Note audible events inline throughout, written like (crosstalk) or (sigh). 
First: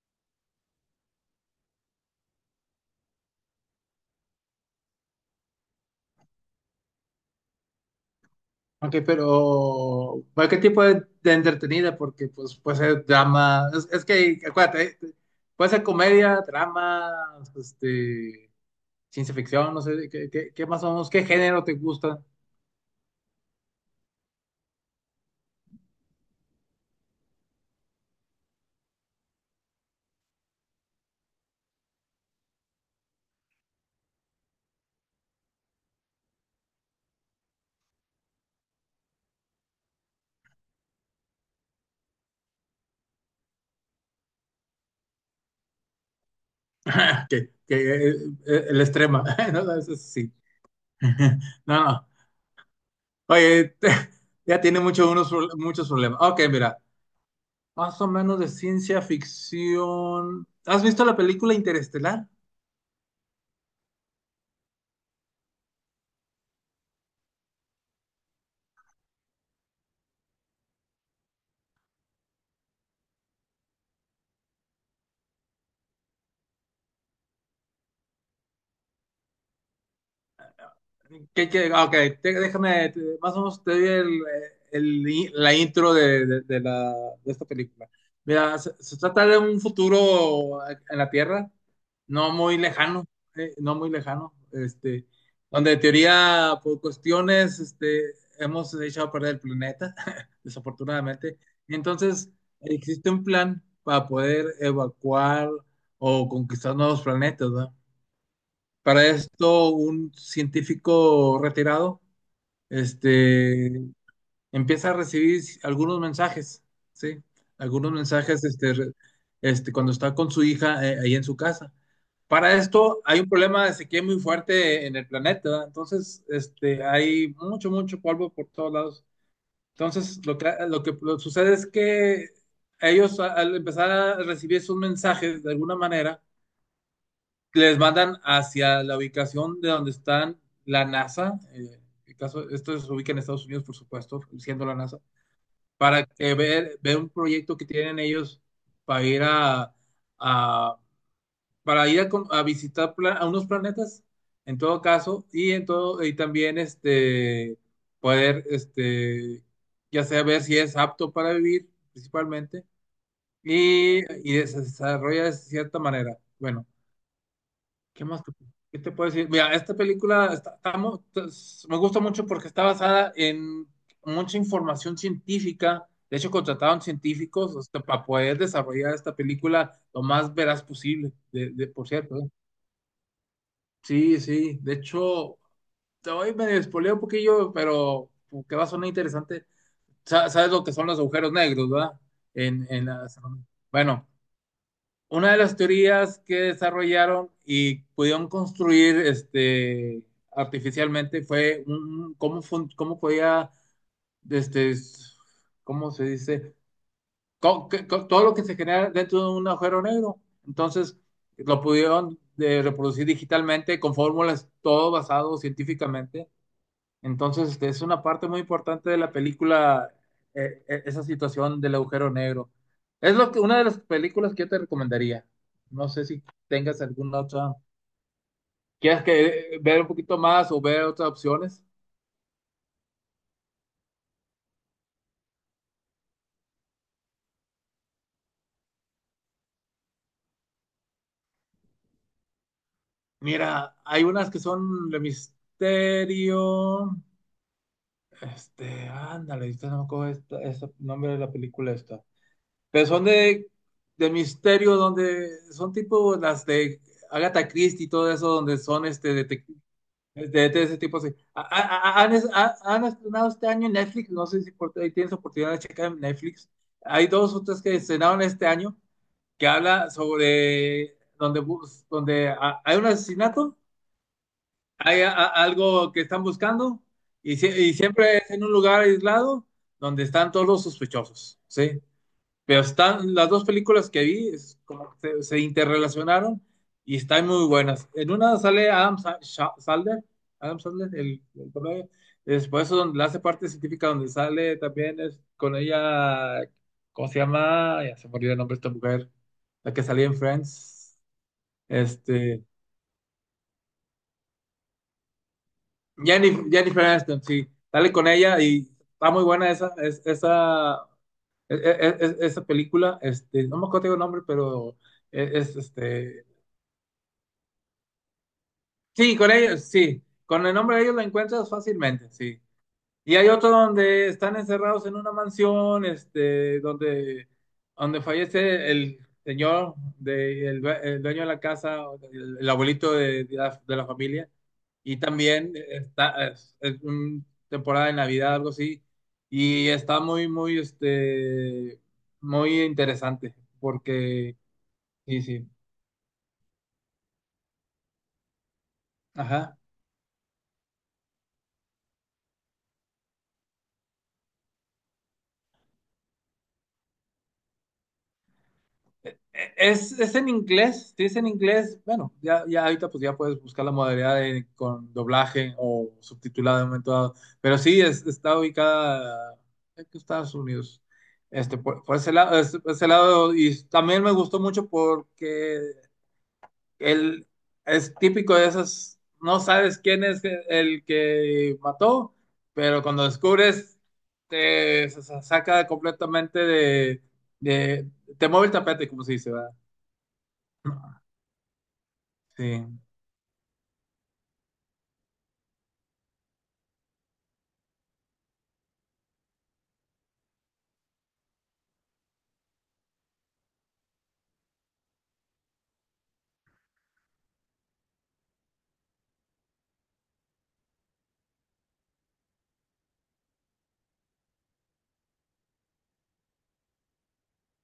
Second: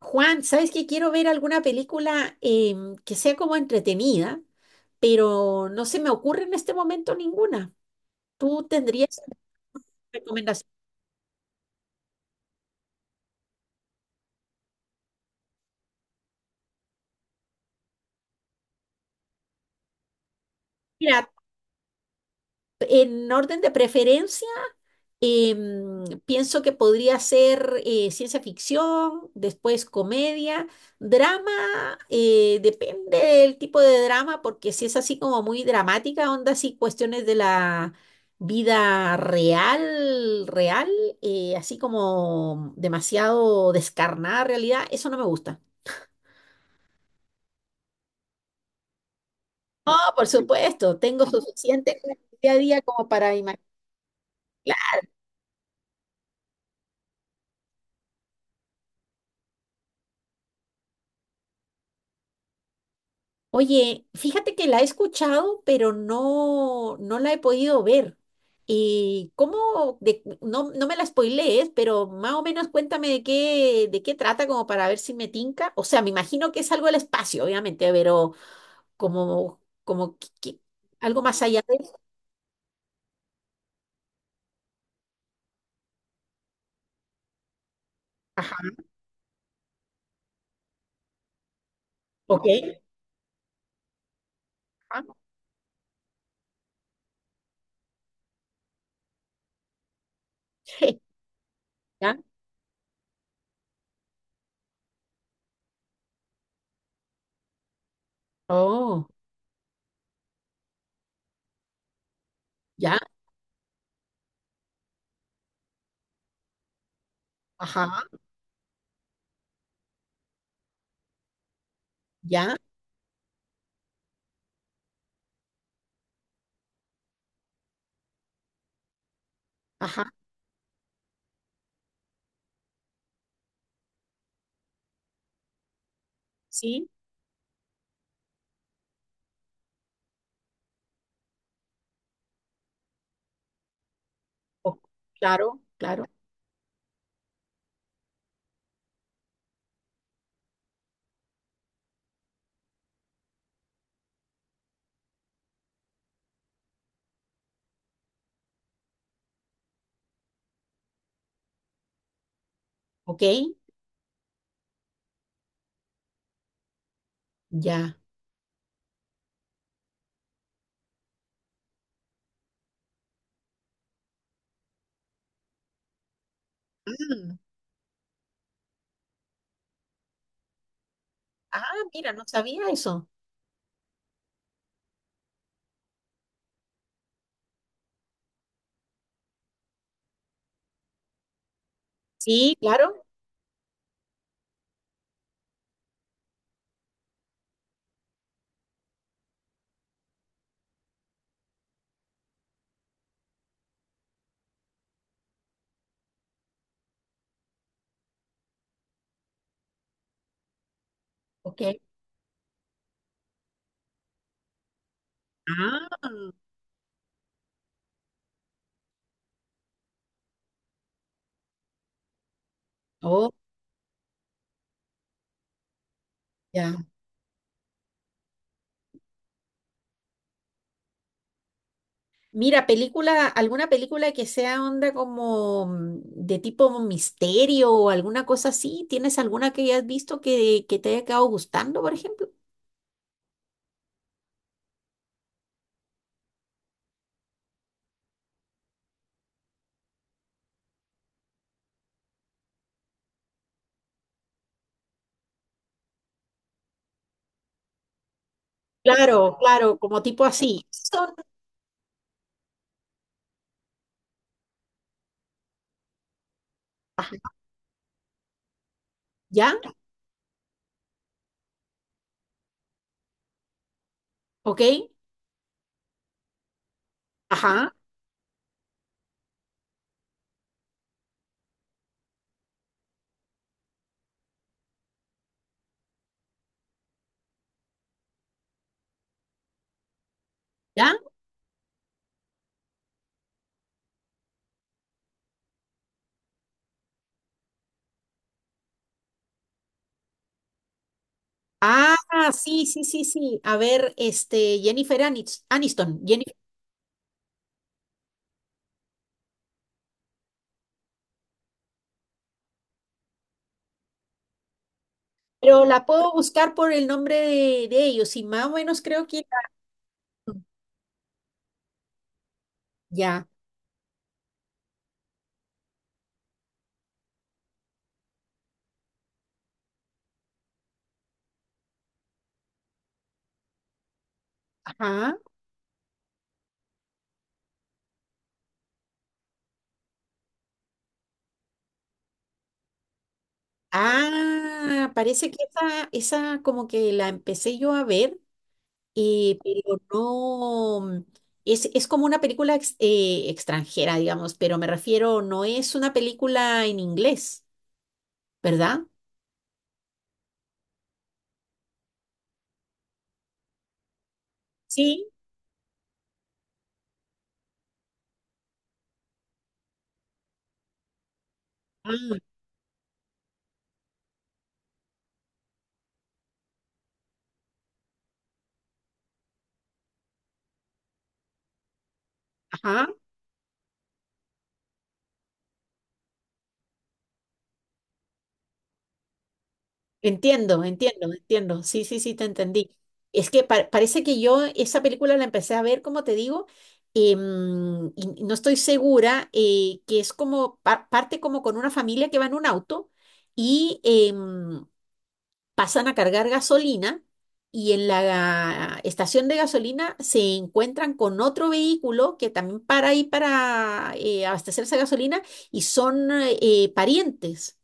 Juan, ¿sabes qué? Quiero ver alguna película que sea como entretenida, pero no se me ocurre en este momento ninguna. ¿Tú Ok, tendrías pero ¿para qué recomendación? tipo de entretenida? Porque pues puede ser drama, es que acuérdate, puede ser comedia, drama, este, ciencia ficción, no sé, ¿qué más o menos, qué Mira, género te gusta? en orden de preferencia, pienso que podría ser ciencia ficción, después comedia, drama, depende del tipo de drama, porque si es así como muy dramática, onda así cuestiones de la vida real, así como demasiado descarnada realidad, eso no me gusta. (laughs) Que, que, eh, el extrema, (laughs) no, no, No, eso por sí. supuesto, tengo (laughs) No, suficiente no. en el día a día como para imaginar. Oye, (laughs) ya tiene mucho, muchos problemas. Ok, mira, más o menos de ciencia ficción. ¿Has visto la película Interestelar? Oye, fíjate que la he escuchado, pero no la he podido ver. ¿Y cómo? No, no me la spoilees, pero más o menos cuéntame de de qué trata, como para ver si me tinca. O sea, me imagino que es algo del espacio, obviamente, pero como, como que- que- algo más ¿Qué, allá qué? de Ah, ok, eso. Déjame, más o menos te doy la intro de esta película. Ajá, Mira, se trata de un futuro en la Tierra, no ok. muy lejano, no muy lejano, Ajá, donde en teoría, por cuestiones, hemos hecho a perder el planeta, (laughs) (laughs) desafortunadamente. ya. Entonces, existe un plan para poder evacuar o conquistar nuevos planetas, ¿verdad? Oh, Para esto, un científico retirado, ya. este, empieza a recibir algunos mensajes, ¿sí? Algunos Ajá, mensajes, cuando está con su hija ahí en su casa. Para ya. esto, hay un problema de sequía muy fuerte en el planeta, ¿verdad? Entonces, hay mucho, mucho polvo por todos lados. Ajá, Entonces, lo que lo sucede es que ellos, al empezar a recibir esos mensajes, de alguna manera, sí. les mandan hacia la ubicación de donde están la NASA, el caso, esto se ubica en Estados Unidos, por supuesto, siendo la o- NASA, claro, claro. para ver un proyecto que tienen ellos para ir a, a- para ir a visitar a unos planetas, en todo caso, y en todo, y también poder ya sea ver si es apto para vivir, principalmente, Ok, y, y se desarrolla de cierta manera. Bueno. ya. ¿Qué más? ¿Qué te puedo decir? Mira, esta película me gusta mucho porque está basada en mucha información científica. De hecho, contrataron científicos, para poder desarrollar esta película lo más veraz posible, Ah, por mira, cierto, no ¿eh? sabía eso. Sí, sí. De hecho, te voy medio spoileo un poquillo, pero que va a sonar interesante. Sabes lo que son los agujeros negros, ¿verdad? Sí, En, en claro. la- Bueno, una de las teorías que desarrollaron y pudieron construir, artificialmente, fue cómo podía, este, s- ¿cómo se dice? Todo lo que se genera dentro de un agujero negro. Entonces, lo Ok. pudieron de reproducir digitalmente con fórmulas, todo basado Ah, científicamente. Entonces, es una parte muy importante de la película, esa situación del agujero negro. Oh, Una de las películas que yo te recomendaría. No sé si ya. tengas alguna otra. ¿Quieres que ver un poquito más o ver otras opciones? Mira, película, alguna película que sea onda como de tipo misterio o alguna cosa así. ¿Tienes alguna que hayas visto que te haya quedado gustando, por ejemplo? Mira, hay unas que son de misterio. Ándale, ahorita no me acuerdo este nombre de la película esta. Pero son de misterio, donde son tipo las de Agatha Christie y todo eso, donde son Claro, claro, como tipo De así. ese tipo, sí. Han estrenado este año en Netflix, no sé si ahí tienes oportunidad de checar en Netflix. Hay dos Ajá, o tres que estrenaron este año, que ¿ya? habla sobre donde hay un asesinato, ¿Ok? hay algo que están buscando y Ajá, siempre es en un lugar aislado donde están todos los sospechosos, ¿sí? Pero están las dos películas que vi, es como que se interrelacionaron y están muy buenas. En una sale Adam Sandler, ¿ya? el comedia. Después donde la hace parte científica, donde sale también es con ella, ¿cómo se llama? Ya se me olvidó el nombre de esta mujer, la que salía en Friends. Ah, Este, sí, sí, sí, sí. A ver, este, Jennifer Aniston. Jennifer Aniston, sí, sale con ella y está muy buena esa, esa película. No me acuerdo el nombre, pero es, es, Pero la puedo este, buscar por el nombre de ellos y más o menos creo Sí, que con ellos, sí. Con el nombre de ellos la encuentras fácilmente, sí. Y ya, hay otro donde están encerrados en una mansión, donde fallece el señor, el dueño de la casa, el abuelito de la familia. Y ajá. también es un temporada de Navidad, algo así. Y está muy, muy, muy interesante, Ah, sí, parece que sí. Esa como que la empecé yo a ver, Ajá. pero no, es como una película extranjera, digamos, pero me refiero, no es una película en inglés, ¿verdad? Es en inglés, si es en inglés, bueno, ya, ya ahorita pues ya puedes buscar la modalidad con Sí. doblaje o subtitulado en un momento dado, pero sí, está ubicada en Estados Unidos, por ese Ah, lado, y también me gustó mucho porque él es típico de esas, no sabes quién es el que mató, pero ajá. cuando descubres, se saca completamente de- te mueve el tapete, como se dice, ¿verdad? Entiendo, Ah, entiendo, entiendo. Sí, sí, sí, te sí, entendí. Es que parece que yo esa película la empecé a ver, como te digo, y no estoy segura, que es como parte como con una familia que va en un auto y pasan a cargar gasolina y en la estación de gasolina se encuentran con otro vehículo que también para ahí para abastecerse de gasolina y son parientes.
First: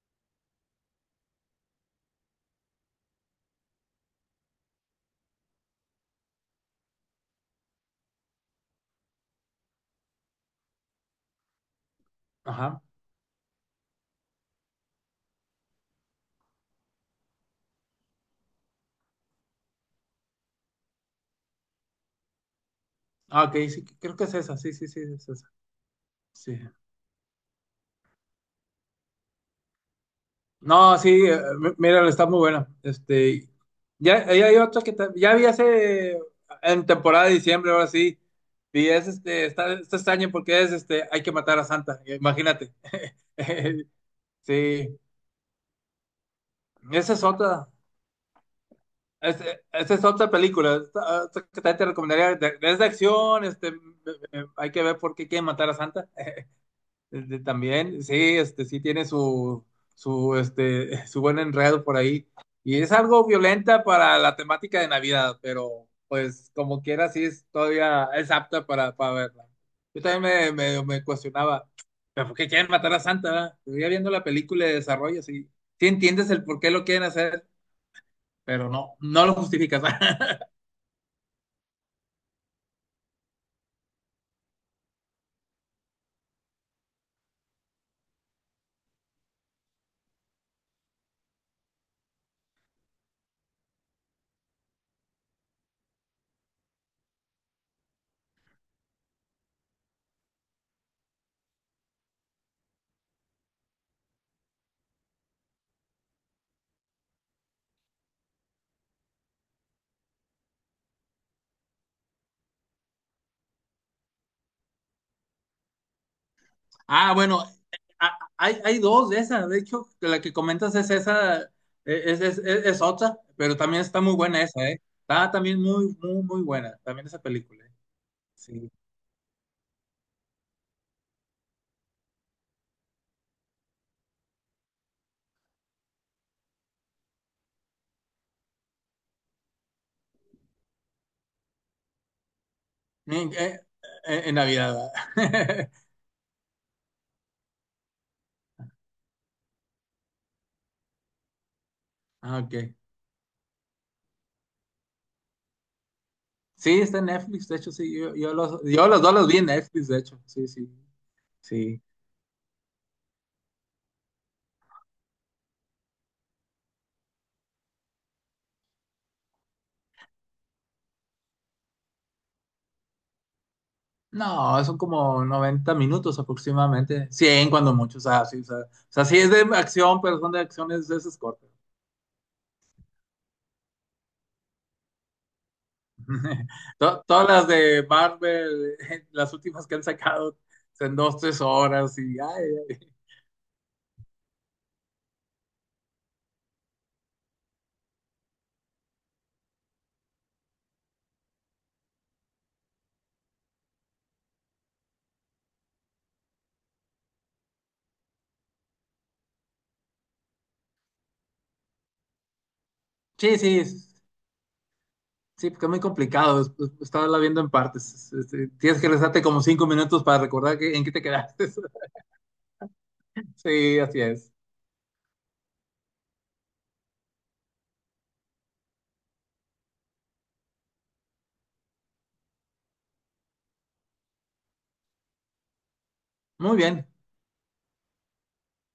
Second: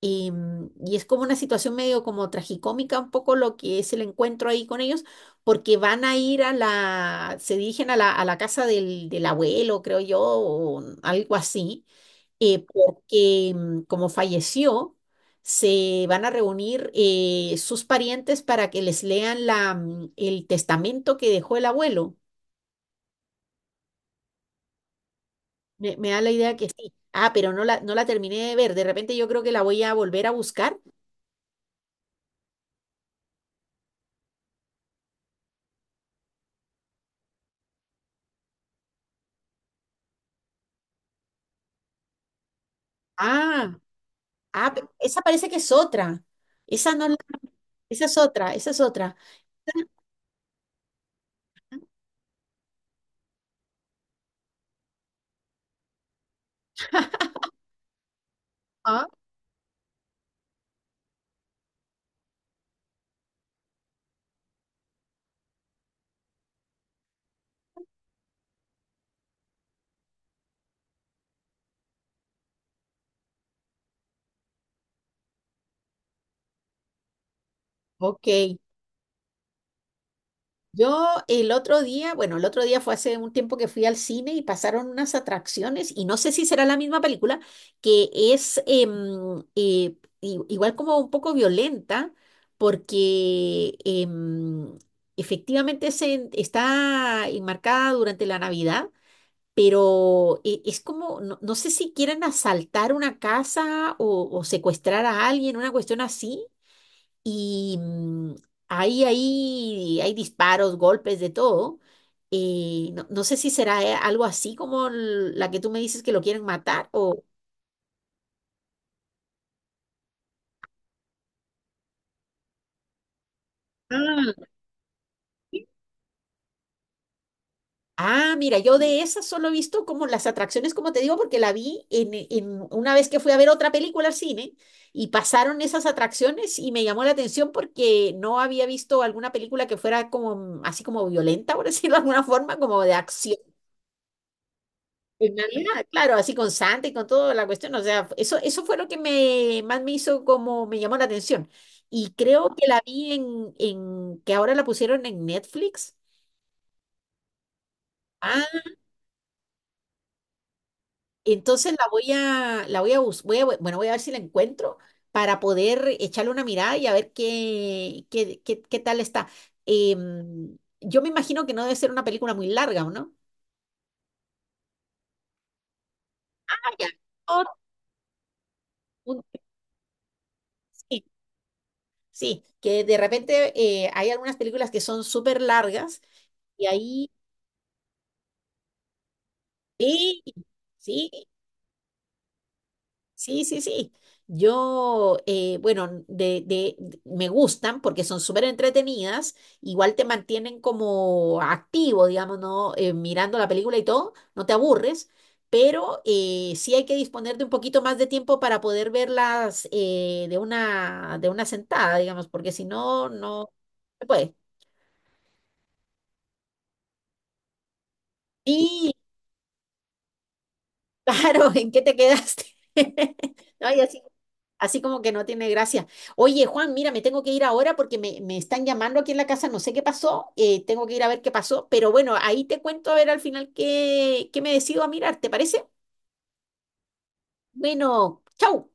Y, y es como una situación medio como tragicómica un poco lo que es el encuentro ahí con ellos, porque van a ir a se dirigen a a la casa del abuelo, creo yo, o algo así, ajá. porque como falleció, se van a reunir sus parientes para que les lean el testamento que dejó el abuelo. Ah, ok, sí, creo que es esa, sí, sí, sí, es esa. Me da la idea Sí. que sí. Ah, pero no la terminé de ver. De repente yo creo que la voy a volver a buscar. No, sí, míralo, está muy buena. Ya, ya hay otra que ya vi hace en temporada de diciembre, ahora sí. Y es está extraño porque es hay que matar a Santa, imagínate. Ah. (laughs) Ah, Sí, esa parece que es otra. Esa no, esa es otra, esa es otra, esa es otra. Esa es otra película, esta que también te recomendaría, es de acción, hay que ver por qué quieren matar a Santa. También, sí, sí tiene Ah, su, (laughs) su buen enredo por ahí. Y es algo violenta para la temática de Navidad, pero pues como quiera, sí es todavía, es apta para verla. Yo también me cuestionaba, ¿pero por qué quieren matar a Santa, verdad? Pero ya viendo la película de desarrollo, sí entiendes el por qué lo quieren hacer, ok. pero no, no lo justificas. (laughs) Yo el otro día, bueno, el otro día fue hace un tiempo que fui al cine y pasaron unas atracciones, y no sé si será la misma película, que es igual como un poco violenta, porque efectivamente se, está enmarcada durante la Navidad. Pero es como, no, no sé si quieren asaltar una casa o secuestrar a alguien, una cuestión así. Y ahí, ahí hay disparos, golpes, de todo. Y no, no sé si será algo así como la que tú me dices que lo quieren matar Ah, o... bueno, hay dos de esas, de hecho, la que comentas es esa, es otra, pero también está muy buena Ah. esa, ¿eh? Está también muy, muy, muy buena, también esa película, ¿eh? Ah, mira, Sí. yo de esas solo he visto como las atracciones, como te digo, porque la vi en una vez que fui a ver otra película al cine y pasaron esas atracciones y me llamó la atención porque no había visto alguna película que fuera como así como violenta, por (laughs) decirlo de alguna forma, como de En, acción. eh, en Navidad, En ¿verdad? realidad, claro, así con sangre y con toda la cuestión, o sea, eso fue lo que me, más me hizo como me llamó la atención. Y (laughs) Ah, creo ok. que la vi en que ahora la pusieron en Netflix. Sí, está en Netflix, de hecho, sí, Ah, yo los dos los vi en Netflix, de hecho, sí, sí, entonces sí. La voy a, bueno, voy a ver si la encuentro para poder echarle una mirada y a ver qué, qué, qué, qué tal está. Yo me imagino que no debe ser una película muy larga, ¿o no? No, son como 90 minutos Ah, ya. aproximadamente, 100 cuando mucho. O sea, sí, o sea, sí Un- es de acción, pero son de acciones de sí, esas cortas. sí, que de repente hay algunas películas que son súper largas (laughs) y ahí, Todas las de Marvel, (laughs) las últimas que han sí, sacado, en sí, 2, 3 horas. Y ay, ay. sí, sí, sí. Yo, bueno, me gustan porque son súper entretenidas, igual te mantienen como activo, digamos, ¿no? Mirando la película y todo, no te aburres, pero sí hay que disponer de un poquito más de tiempo para poder verlas de de una sentada, digamos, porque si no, Sí, no sí, se puede. sí, porque es muy complicado. Estarla viendo en partes. Tienes que Y rezarte como 5 minutos para recordar en qué te (laughs) quedaste. claro, ¿en qué (laughs) te quedaste? (laughs) No, Sí, y así así es. así como que no tiene gracia. Oye, Juan, mira, me tengo que ir ahora porque me están llamando aquí en la casa, no sé qué pasó, tengo que ir a ver qué pasó, pero bueno, ahí te cuento a ver al final qué me decido a mirar, ¿te parece? Muy bien. Bueno, chau.